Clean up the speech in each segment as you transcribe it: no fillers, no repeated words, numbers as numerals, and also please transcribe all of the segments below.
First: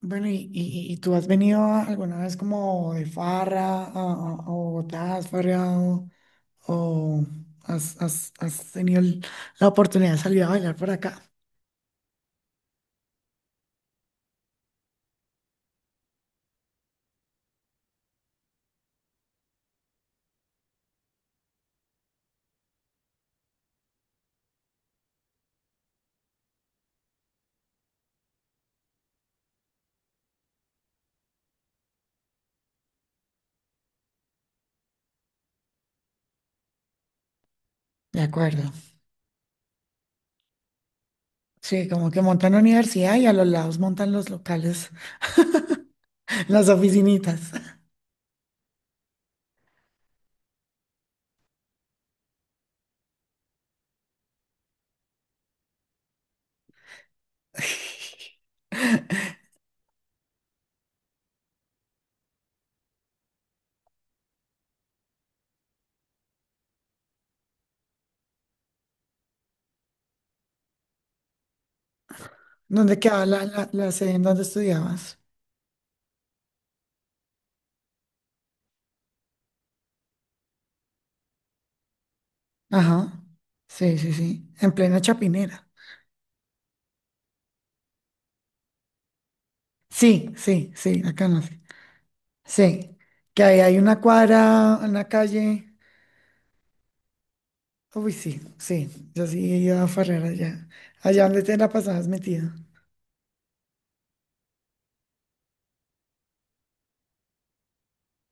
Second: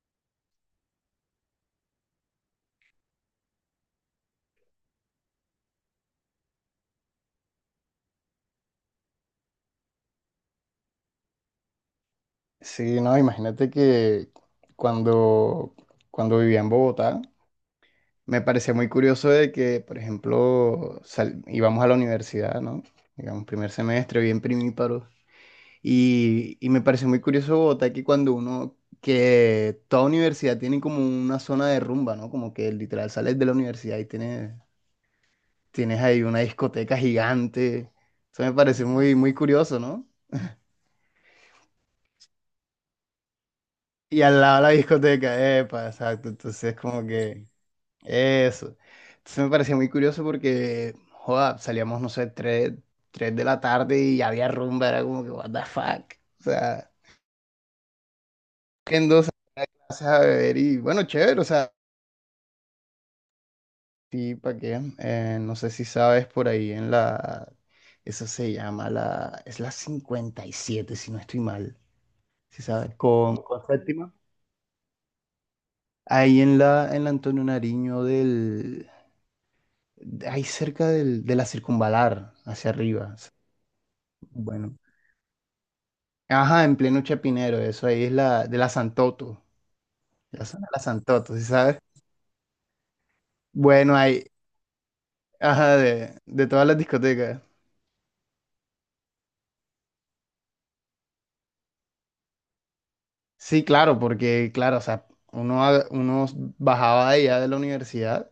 Bueno, ¿y tú has venido alguna vez como de farra a Bogotá? ¿Has farreado o has tenido la oportunidad de salir a bailar por acá? Sí, no, imagínate que cuando, cuando vivía en Bogotá, me parecía muy curioso de que, por ejemplo, íbamos a la universidad, ¿no? Digamos, primer semestre, bien primíparos. Y me pareció muy curioso Bogotá que cuando uno, que toda universidad tiene como una zona de rumba, ¿no? Como que literal sales de la universidad y tienes ahí una discoteca gigante. De Eso me acuerdo. parece muy, muy curioso, ¿no? Sí, como que montan la universidad y a los lados montan Y los al lado de la locales, discoteca, epa, exacto. las Entonces, como oficinitas. que... Eso. Entonces me parecía muy curioso porque, joda, salíamos, no sé, tres de la tarde y había rumba, era como que, what the fuck. O sea, en dos clases a beber y bueno, chévere, o sea, sí, ¿para qué? No sé si sabes por ahí en eso se llama la, es la 57 si no estoy mal, si sabes, ¿Dónde quedaba la, con la, la sede séptima. en donde estudiabas? Ahí en la Antonio Nariño del, ahí cerca del, de la circunvalar, hacia arriba. Ajá. Sí, sí, sí. En Bueno. plena Chapinera. Ajá, en pleno Chapinero, eso ahí es la de la Santoto, Sí, la zona de sí, la sí, acá Santoto, no. ¿sí sabes? Sí, que ahí hay Bueno, una ahí, cuadra, una calle. ajá, de todas las discotecas. Uy, sí, sí, yo sí iba a farrear allá. Allá donde te la pasabas metido. Sí, claro, porque, claro, o sea, uno, uno bajaba de allá de la universidad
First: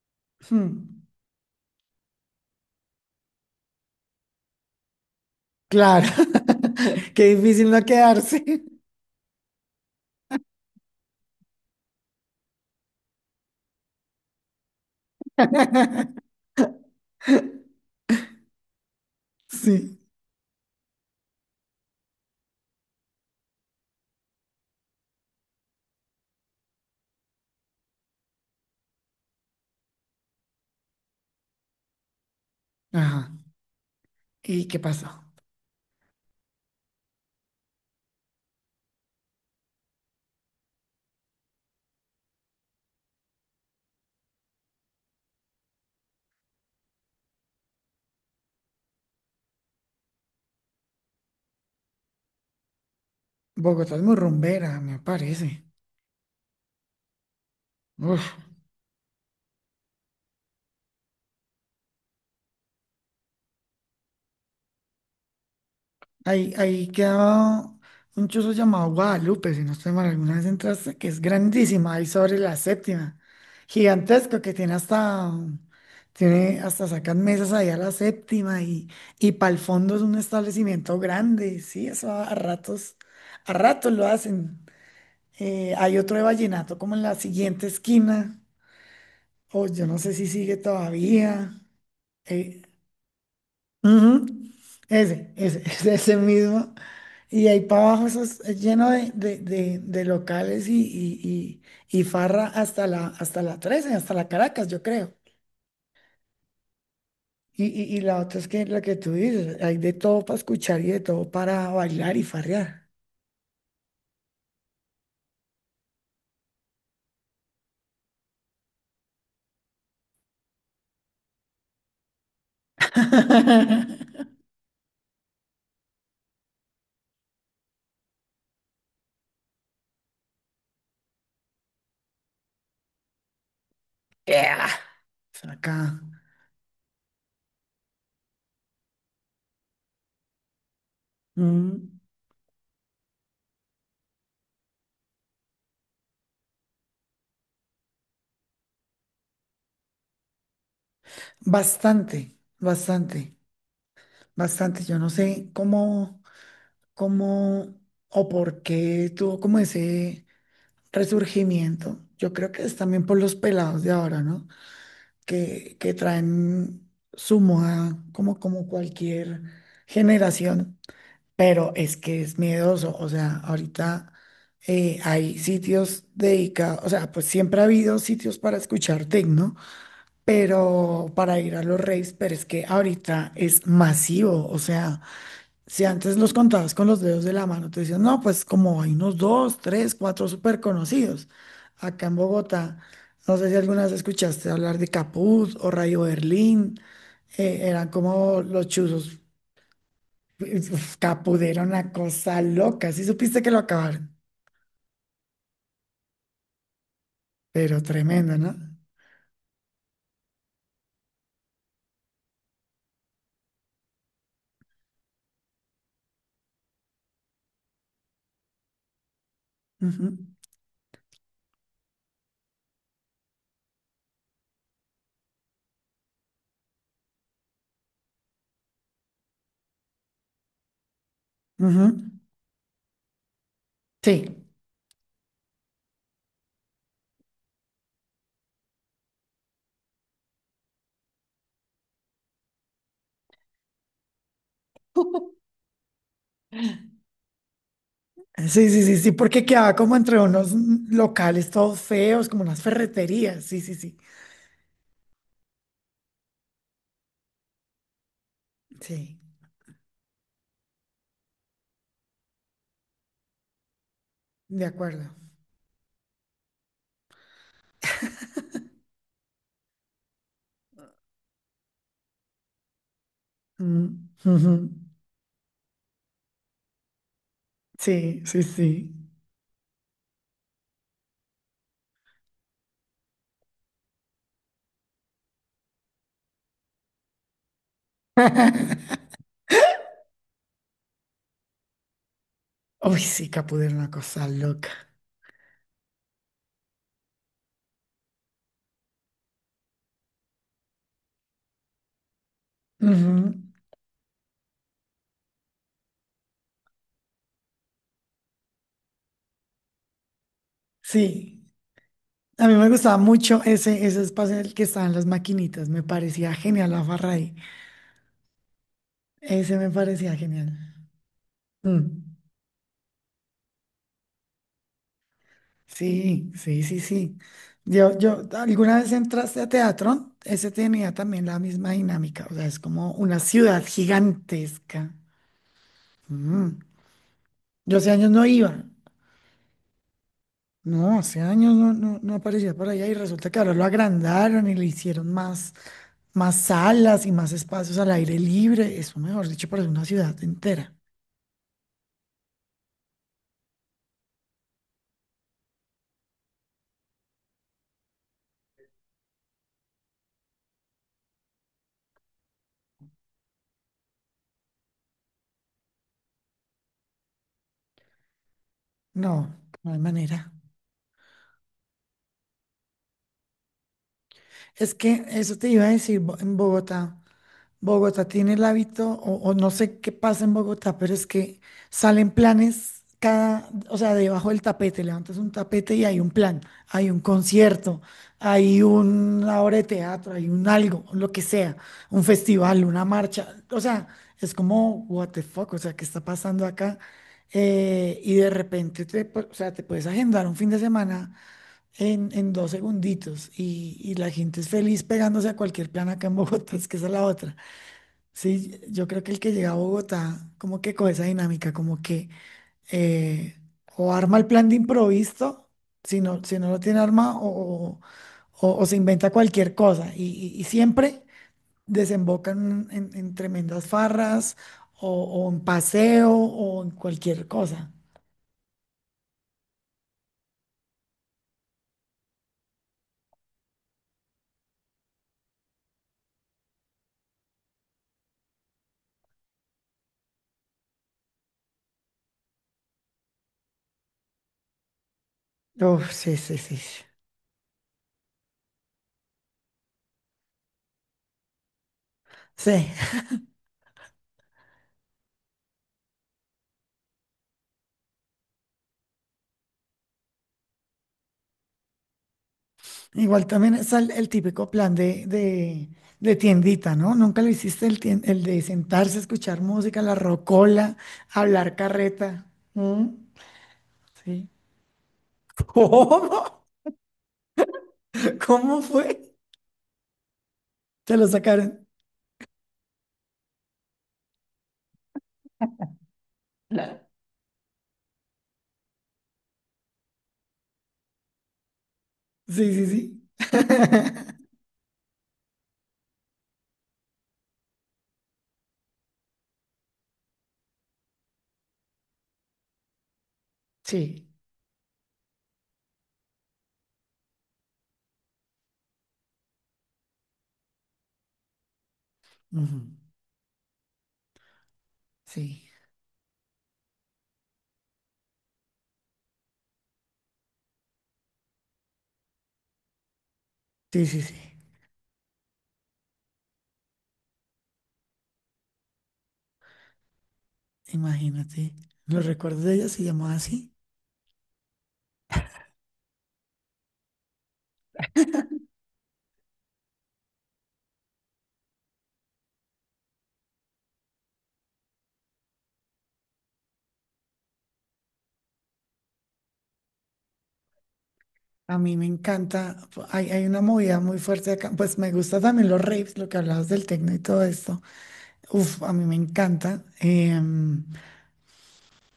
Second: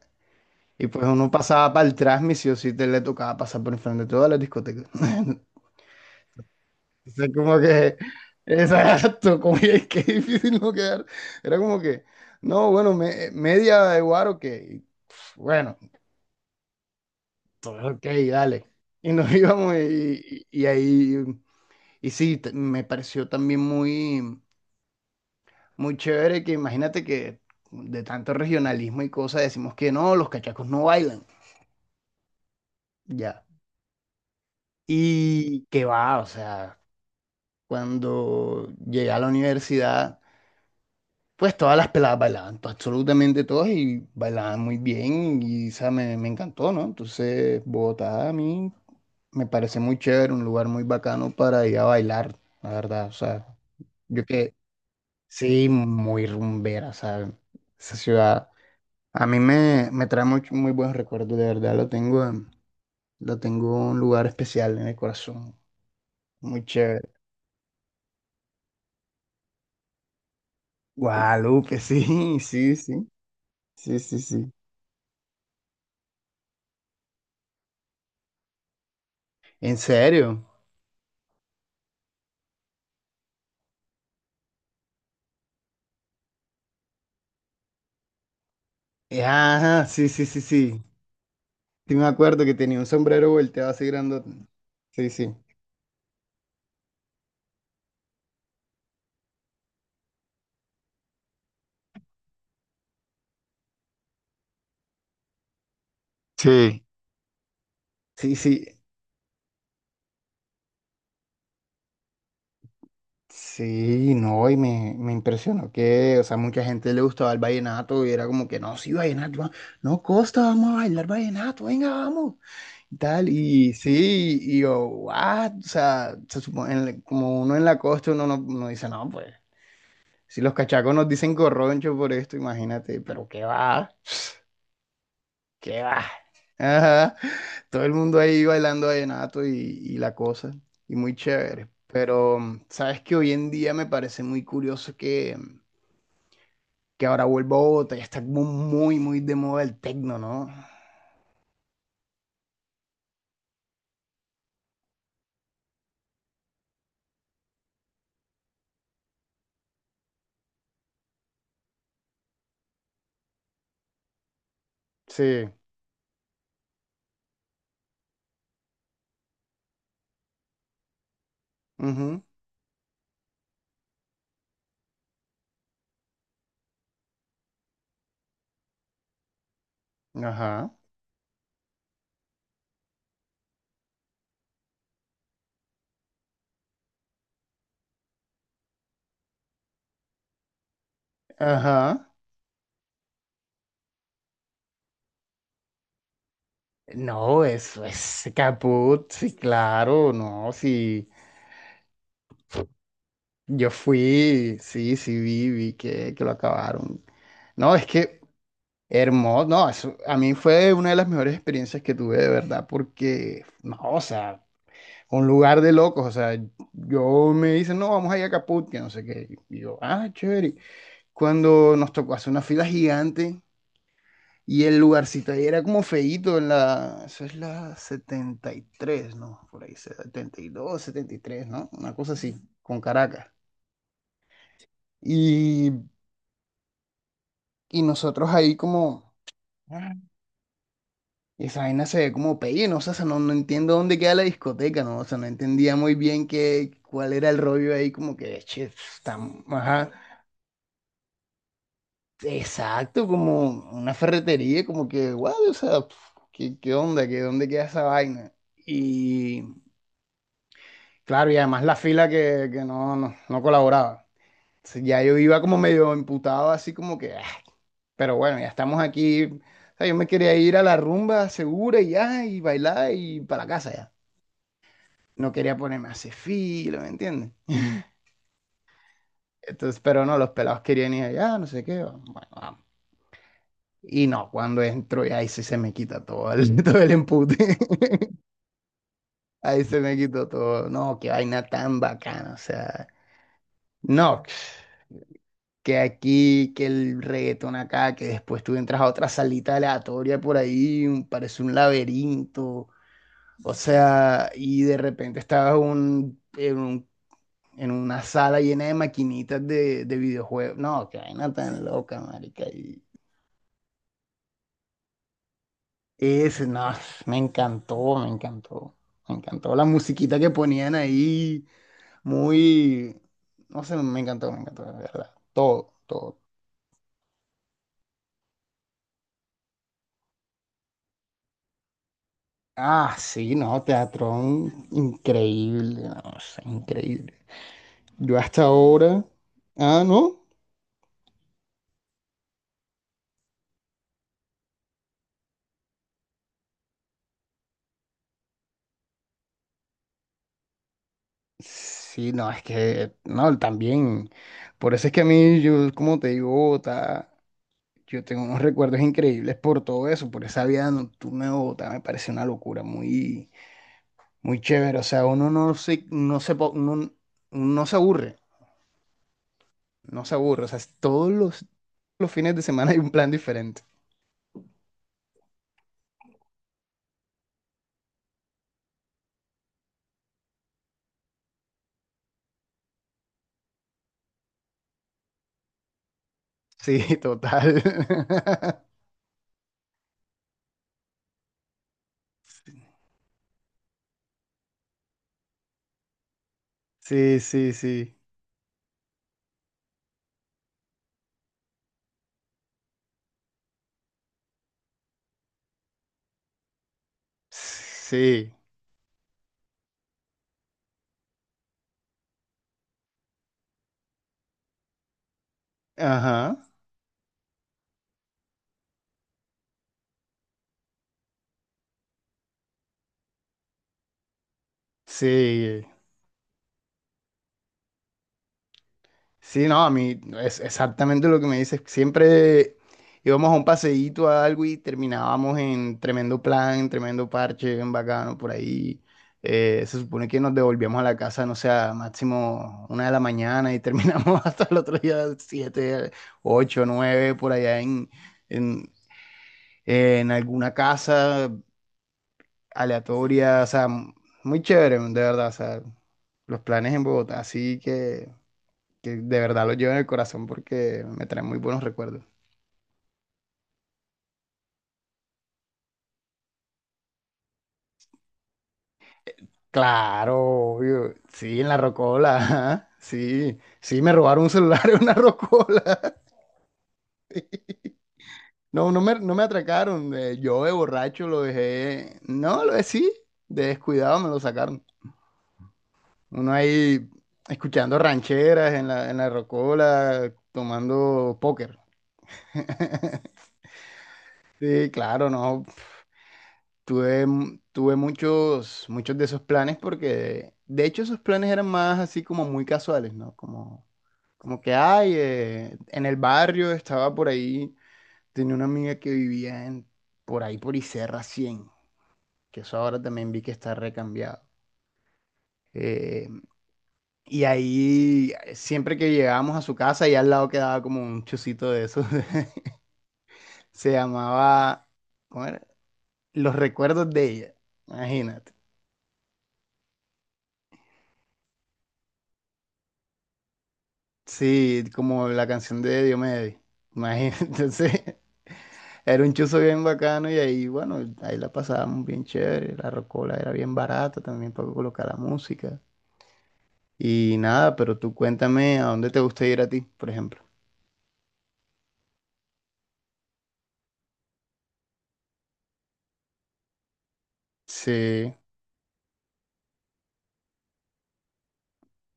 y Hmm. pues uno pasaba para el transmisio, sí o sí te le tocaba pasar por enfrente de todas las discotecas. Claro, O sea, qué como difícil no que, quedarse. exacto, como que qué difícil no quedar. Era como que, no, bueno, media de guaro que, bueno. Ok, dale. Y nos íbamos Sí. y, y ahí, y sí, me pareció también muy, muy chévere que imagínate que de tanto regionalismo y cosas decimos que no, los cachacos no bailan, Ajá. ya. ¿Y qué pasó? Y que va, o sea, cuando llegué a la universidad, pues todas las peladas bailaban, absolutamente todas y bailaban muy bien y, o sea, me encantó, ¿no? Entonces, Bogotá a mí me parece muy chévere, un lugar muy bacano para ir a bailar, la verdad, o sea. Bogotá es muy Yo que rumbera, me parece. sí, muy rumbera, ¿sabes? Esa Uf. ciudad a mí me, me trae muy, muy buenos recuerdos, de verdad. Lo tengo, lo tengo en un lugar especial en el corazón. Ahí, Muy ahí chévere. quedaba un chuzo llamado Guadalupe, si no estoy mal, alguna vez entraste, que es Guadalupe, grandísima, ahí sobre sí, la sí, sí, séptima. sí, sí, Gigantesco, sí. que tiene hasta sacan mesas ahí a la séptima y para el ¿En fondo es un serio? establecimiento grande, sí, eso a ratos, a ratos lo hacen. Hay otro de vallenato como en la siguiente esquina, o yo Ajá, no sí, sé si sí, sí, sigue sí. todavía. Sí me acuerdo que Eh, tenía un sombrero volteado así ujú. grandote. Sí, Ese, sí. ese, ese mismo. Y ahí para abajo eso es lleno de locales y farra hasta la 13, hasta la Caracas, yo creo. Sí. Y la Sí, otra es que sí. la que tú dices, hay de todo para escuchar y de todo para bailar y farrear. Sí, no, y me impresionó que, o sea, mucha gente le gustaba el vallenato y era como que, no, sí, vallenato, no, Costa, vamos a bailar vallenato, venga, vamos, y tal, y sí, y yo, what, o sea, se supone, en como uno en la costa, uno no, uno dice, no, pues, si los cachacos nos dicen corroncho por esto, imagínate, pero qué va, Yeah. ¿qué Acá. va? Ajá. Todo el mundo ahí bailando vallenato y la cosa. Y muy chévere. Mm. Pero sabes que hoy en día me parece muy curioso que, que ahora vuelva a Bogotá. Ya está como muy, muy de moda el tecno, ¿no? Bastante, bastante, bastante. Yo no sé cómo, cómo o por qué tuvo como ese resurgimiento. Yo creo que es también por los pelados de ahora, ¿no? Sí. Que traen su moda como, como cualquier generación, pero es que Ujú. es miedoso. O sea, ahorita hay sitios dedicados, o sea, pues siempre ha habido sitios para escuchar techno, Ajá. pero para ir a los raves, pero es que ahorita es masivo. O sea, si antes los contabas con los dedos de la mano, te decían, no, pues como hay unos dos, tres, cuatro súper conocidos. Ajá. Acá en Bogotá, no sé si alguna vez escuchaste hablar de Caput o Rayo Berlín, No, eso eran es como los caput. chuzos. Sí, claro. No, Uf, sí. Caput era una cosa loca, sí supiste que lo Yo acabaron, fui. Sí, sí, vi, vi que lo acabaron. No, pero es que. tremenda, no. Hermoso, no, a mí fue una de las mejores experiencias que tuve de verdad, porque, no, o sea, un lugar de locos, o sea, yo me dicen, no, vamos a ir a Caput, que no sé qué, y yo, Ujú, ah, chévere, cuando nos tocó hacer una fila gigante y el lugarcito ahí era como feíto, en la, eso es la 73, ¿no? Por ahí, 70 72 73, ¿no? ujú. Una cosa así, con Caracas, Sí. y, y nosotros ahí como... Y esa vaina se ve como pelle, ¿no? O sea, no, no entiendo dónde queda la discoteca, ¿no? O sea, no entendía muy bien qué, cuál era el rollo ahí, como que, che, Sí, sí, sí, sí, está, porque quedaba ajá, como entre unos locales todos feos, como unas exacto, ferreterías. como Sí, sí, una sí. ferretería, como que, guau, o sea, pf, ¿qué, qué onda? ¿Qué, dónde queda esa vaina? Sí, Y, claro, y además la fila que no, no, no colaboraba. de Entonces, ya acuerdo. yo iba como medio emputado, así como que, ah, pero bueno, ya estamos aquí. O sea, yo me quería ir a la rumba segura y ya, y bailar y para la casa ya. Mm, ujú. No quería ponerme a hacer filo, ¿me entiendes? Sí, sí, sí. Entonces, pero no, los pelados querían ir allá, no sé qué, bueno, vamos. Y no, cuando entro, y ahí sí se me quita todo el, todo el empute. Ahí se me quitó todo. No, qué vaina tan bacana, o sea, Uy, sí, Capudé era una no, cosa loca. que aquí, que el reggaetón acá, que después tú entras a otra salita aleatoria por ahí, parece un laberinto. Ujú. O sea, y de repente estabas en un en una sala llena de maquinitas de videojuegos. No, qué vaina Sí, tan loca, marica. a mí me Y gustaba mucho ese, ese espacio en el que estaban las maquinitas. Me parecía ese, no, genial la farra me ahí. encantó, me encantó. Me Ese encantó la me parecía musiquita que genial. ponían ahí, Mm. muy, no sé, me encantó, de verdad. Todo, todo. Sí, sí, sí, sí. Yo, ¿alguna vez entraste a teatro? Ese tenía también la misma dinámica. O sea, es como Ah, una sí, no, ciudad teatrón gigantesca. increíble, no, sé, Mm. increíble. Yo hace años Yo no hasta iba. ahora, ah, no, No, hace años no, no, no aparecía por allá y resulta que ahora lo agrandaron y le hicieron más, más salas y más espacios al aire libre. Eso, mejor dicho, parece una ciudad entera. sí, no, es que, no, también, por eso es que a mí, yo, como te digo, yo tengo unos recuerdos increíbles por todo eso, por esa vida nocturna de Bogotá, me parece una locura, muy, muy chévere. O sea, uno no se, no se, no, no se aburre, No, no hay no se manera. aburre. O sea, todos los fines de semana hay un plan diferente. Es que eso te iba a decir, en Bogotá. Bogotá tiene el hábito, o no sé qué pasa en Bogotá, pero es que salen planes cada, o sea, debajo del tapete, levantas un tapete y hay un plan, hay Sí, un total. concierto, hay una obra de teatro, hay un algo, lo que sea, un festival, una marcha, o sea, es como, what the fuck, o sea, ¿qué está pasando acá? Sí, sí, sí. Y de repente, o sea, te puedes agendar un fin de semana en dos segunditos y la gente es feliz pegándose a cualquier plan acá en Bogotá, es que esa es la otra. Sí. Sí, yo creo que el que llega a Bogotá, como que con esa dinámica, como que eh, o arma el plan de improviso, si no, Ajá. si no lo tiene arma, o, o se inventa cualquier cosa. Y, y siempre desembocan en tremendas farras, o en Sí. paseo, o en cualquier cosa. Sí, no, a mí es exactamente lo que me dices. Siempre íbamos a un paseíto a algo y terminábamos en tremendo plan, en tremendo parche, bien bacano por ahí. Se supone que nos devolvíamos a la casa, no sé, a máximo una de la mañana y terminamos hasta el otro día, Uf, siete, sí, sí, sí. ocho, Sí. nueve, por allá en, en alguna casa Sí. aleatoria. O sea, muy chévere, de verdad. O sea, los planes en Bogotá, así que de verdad lo llevo en el corazón porque me trae muy buenos recuerdos. Igual también es el típico plan de tiendita, ¿no? Nunca lo hiciste el de sentarse a escuchar música, la Claro, rocola, obvio. Sí, en hablar la rocola. carreta. Ajá, ¿Mm? sí, sí, me robaron Sí. un celular en una ¿Cómo? rocola. Sí. ¿Cómo No, no me, fue? no me atracaron. Yo de Te lo borracho lo sacaron. dejé. No, lo decí. De descuidado me lo sacaron. Uno Claro. ahí escuchando rancheras en la rocola, tomando póker. Sí, sí, sí. Sí, claro, no. Tuve, tuve muchos, muchos de esos planes porque, de hecho, esos planes eran más así como muy casuales, ¿no? Como, Sí. como que, ay, en el barrio estaba por ahí, tenía una amiga que vivía en, por ahí por Iserra 100 que eso Ujú. ahora también vi que está recambiado. Sí. Eh, y ahí, siempre que llegábamos a su casa, y al lado quedaba como un chocito de esos, se Sí, sí, sí. llamaba, ¿cómo era? Los recuerdos de ella, imagínate. Imagínate. Los recuerdos de ella se llamaba así. Sí, como la canción de Diomedes. Imagínate, entonces era un chuzo bien bacano y ahí, bueno, ahí la pasábamos bien chévere. La rocola era bien barata también para colocar la música. Y nada, pero tú cuéntame a dónde te gusta ir a ti, por ejemplo. A mí me encanta. Hay una movida muy fuerte acá. Pues me gusta también los raves, lo que hablabas del techno y todo esto. Sí, Uf, a mí me encanta.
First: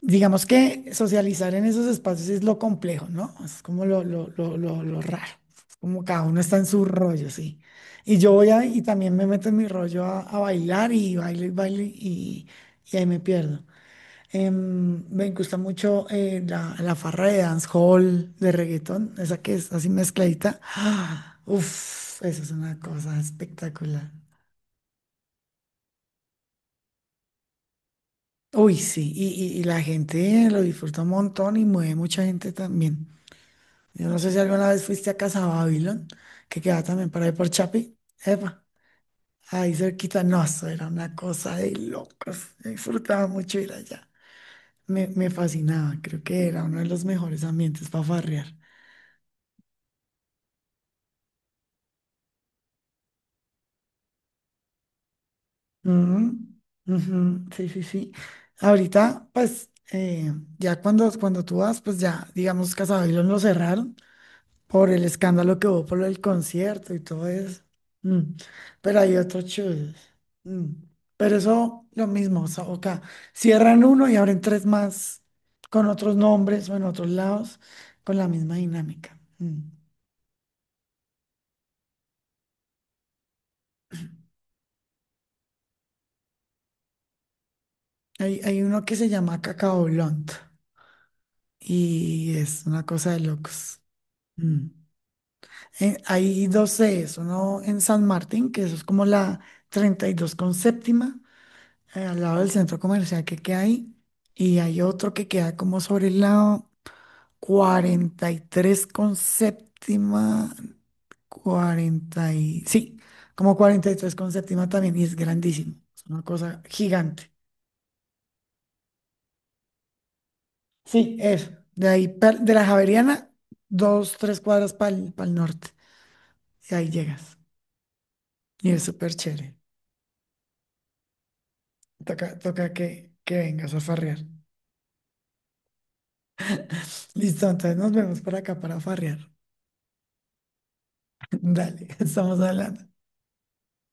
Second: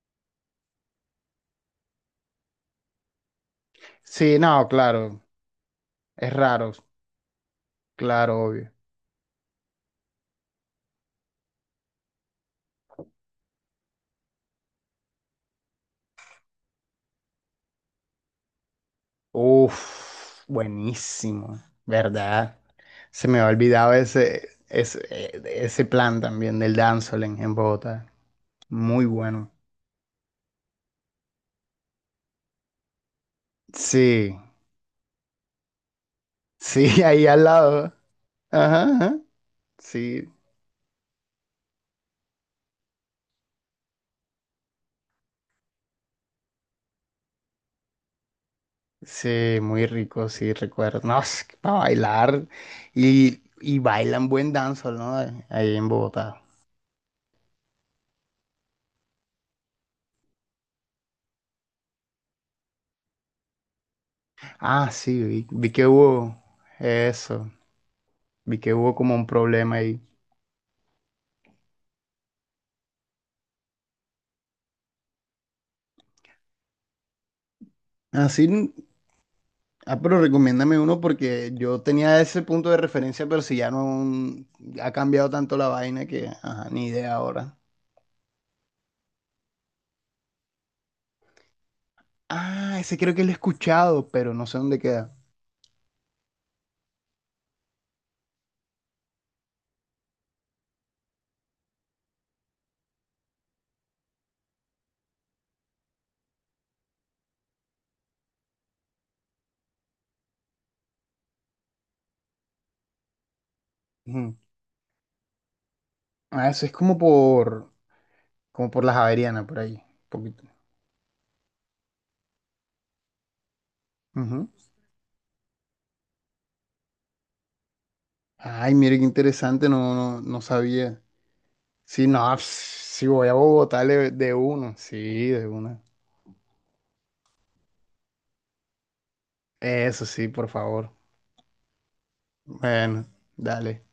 Digamos que socializar en esos espacios es lo complejo, ¿no? Es como lo, lo, sí, lo, no, lo, lo claro, raro. Es como cada es uno está en raro, su rollo, sí. Y yo claro, voy a, obvio. y también me meto en mi rollo a bailar y bailo y bailo y ahí me pierdo. Em, me gusta mucho la farra de dancehall, de reggaetón, esa que es así Uf, mezcladita. ¡Ah! buenísimo, Uf, eso es ¿verdad? una cosa Se me ha olvidado espectacular. ese, ese, ese plan también del dancehall en Bogotá. Uy, Muy sí, y, bueno. y la gente lo disfruta un montón y mueve mucha gente también. Yo no sé Sí, si alguna vez fuiste a Casa Babilón, que queda sí, también para ahí ahí al por lado. Chapi. Epa, Ajá, ajá. ahí cerquita. Sí, No, eso era una cosa de locos. Disfrutaba mucho ir allá. Me fascinaba. Creo que era uno de los mejores ambientes para farrear. sí, muy rico, sí, recuerdo. No, es que para bailar. Y bailan buen danzol, ¿no? Ahí en Ujú, Bogotá. ujú. Sí, sí, sí. Ahorita, pues, ya cuando, cuando tú vas, pues ya, digamos, Casa Babilón lo cerraron por Ah, el sí, vi, escándalo que vi hubo que por el hubo concierto y todo eso. eso. Mm. Vi que hubo Pero como hay un otros problema chulos. ahí. Mm. Pero eso, lo mismo, o sea, acá cierran uno y abren tres más con otros nombres o en otros lados con la Así, misma dinámica. Mm. ah, pero recomiéndame uno porque yo tenía ese punto de referencia, pero si ya no ha cambiado tanto la vaina que, ajá, ni idea ahora. Hay uno que se llama Cacao Blunt y es Ah, una ese cosa creo de que lo he locos. escuchado, pero no sé Mm. dónde queda. Hay dos sedes, uno en San Martín, que eso es como la 32 con séptima, al lado del centro comercial que queda ahí, y hay otro que queda como sobre el lado 43 con séptima, 40 y, sí, como 43 con Ujú. séptima también, y es grandísimo, es una Ah, cosa eso es como gigante. por, como por la Javeriana, por ahí, un poquito. Sí, eso, de ahí, de la Javeriana, dos, tres Ujú. cuadras para el norte, y ahí llegas, y Ay, es mire qué súper chévere, interesante, no, no, no sabía. Sí, toca, no, pss, toca sí voy a que vengas Bogotá a farrear. de uno, sí, de una. Listo, entonces nos vemos por acá para farrear. Eso sí, por favor. Dale, estamos hablando. Bueno, dale.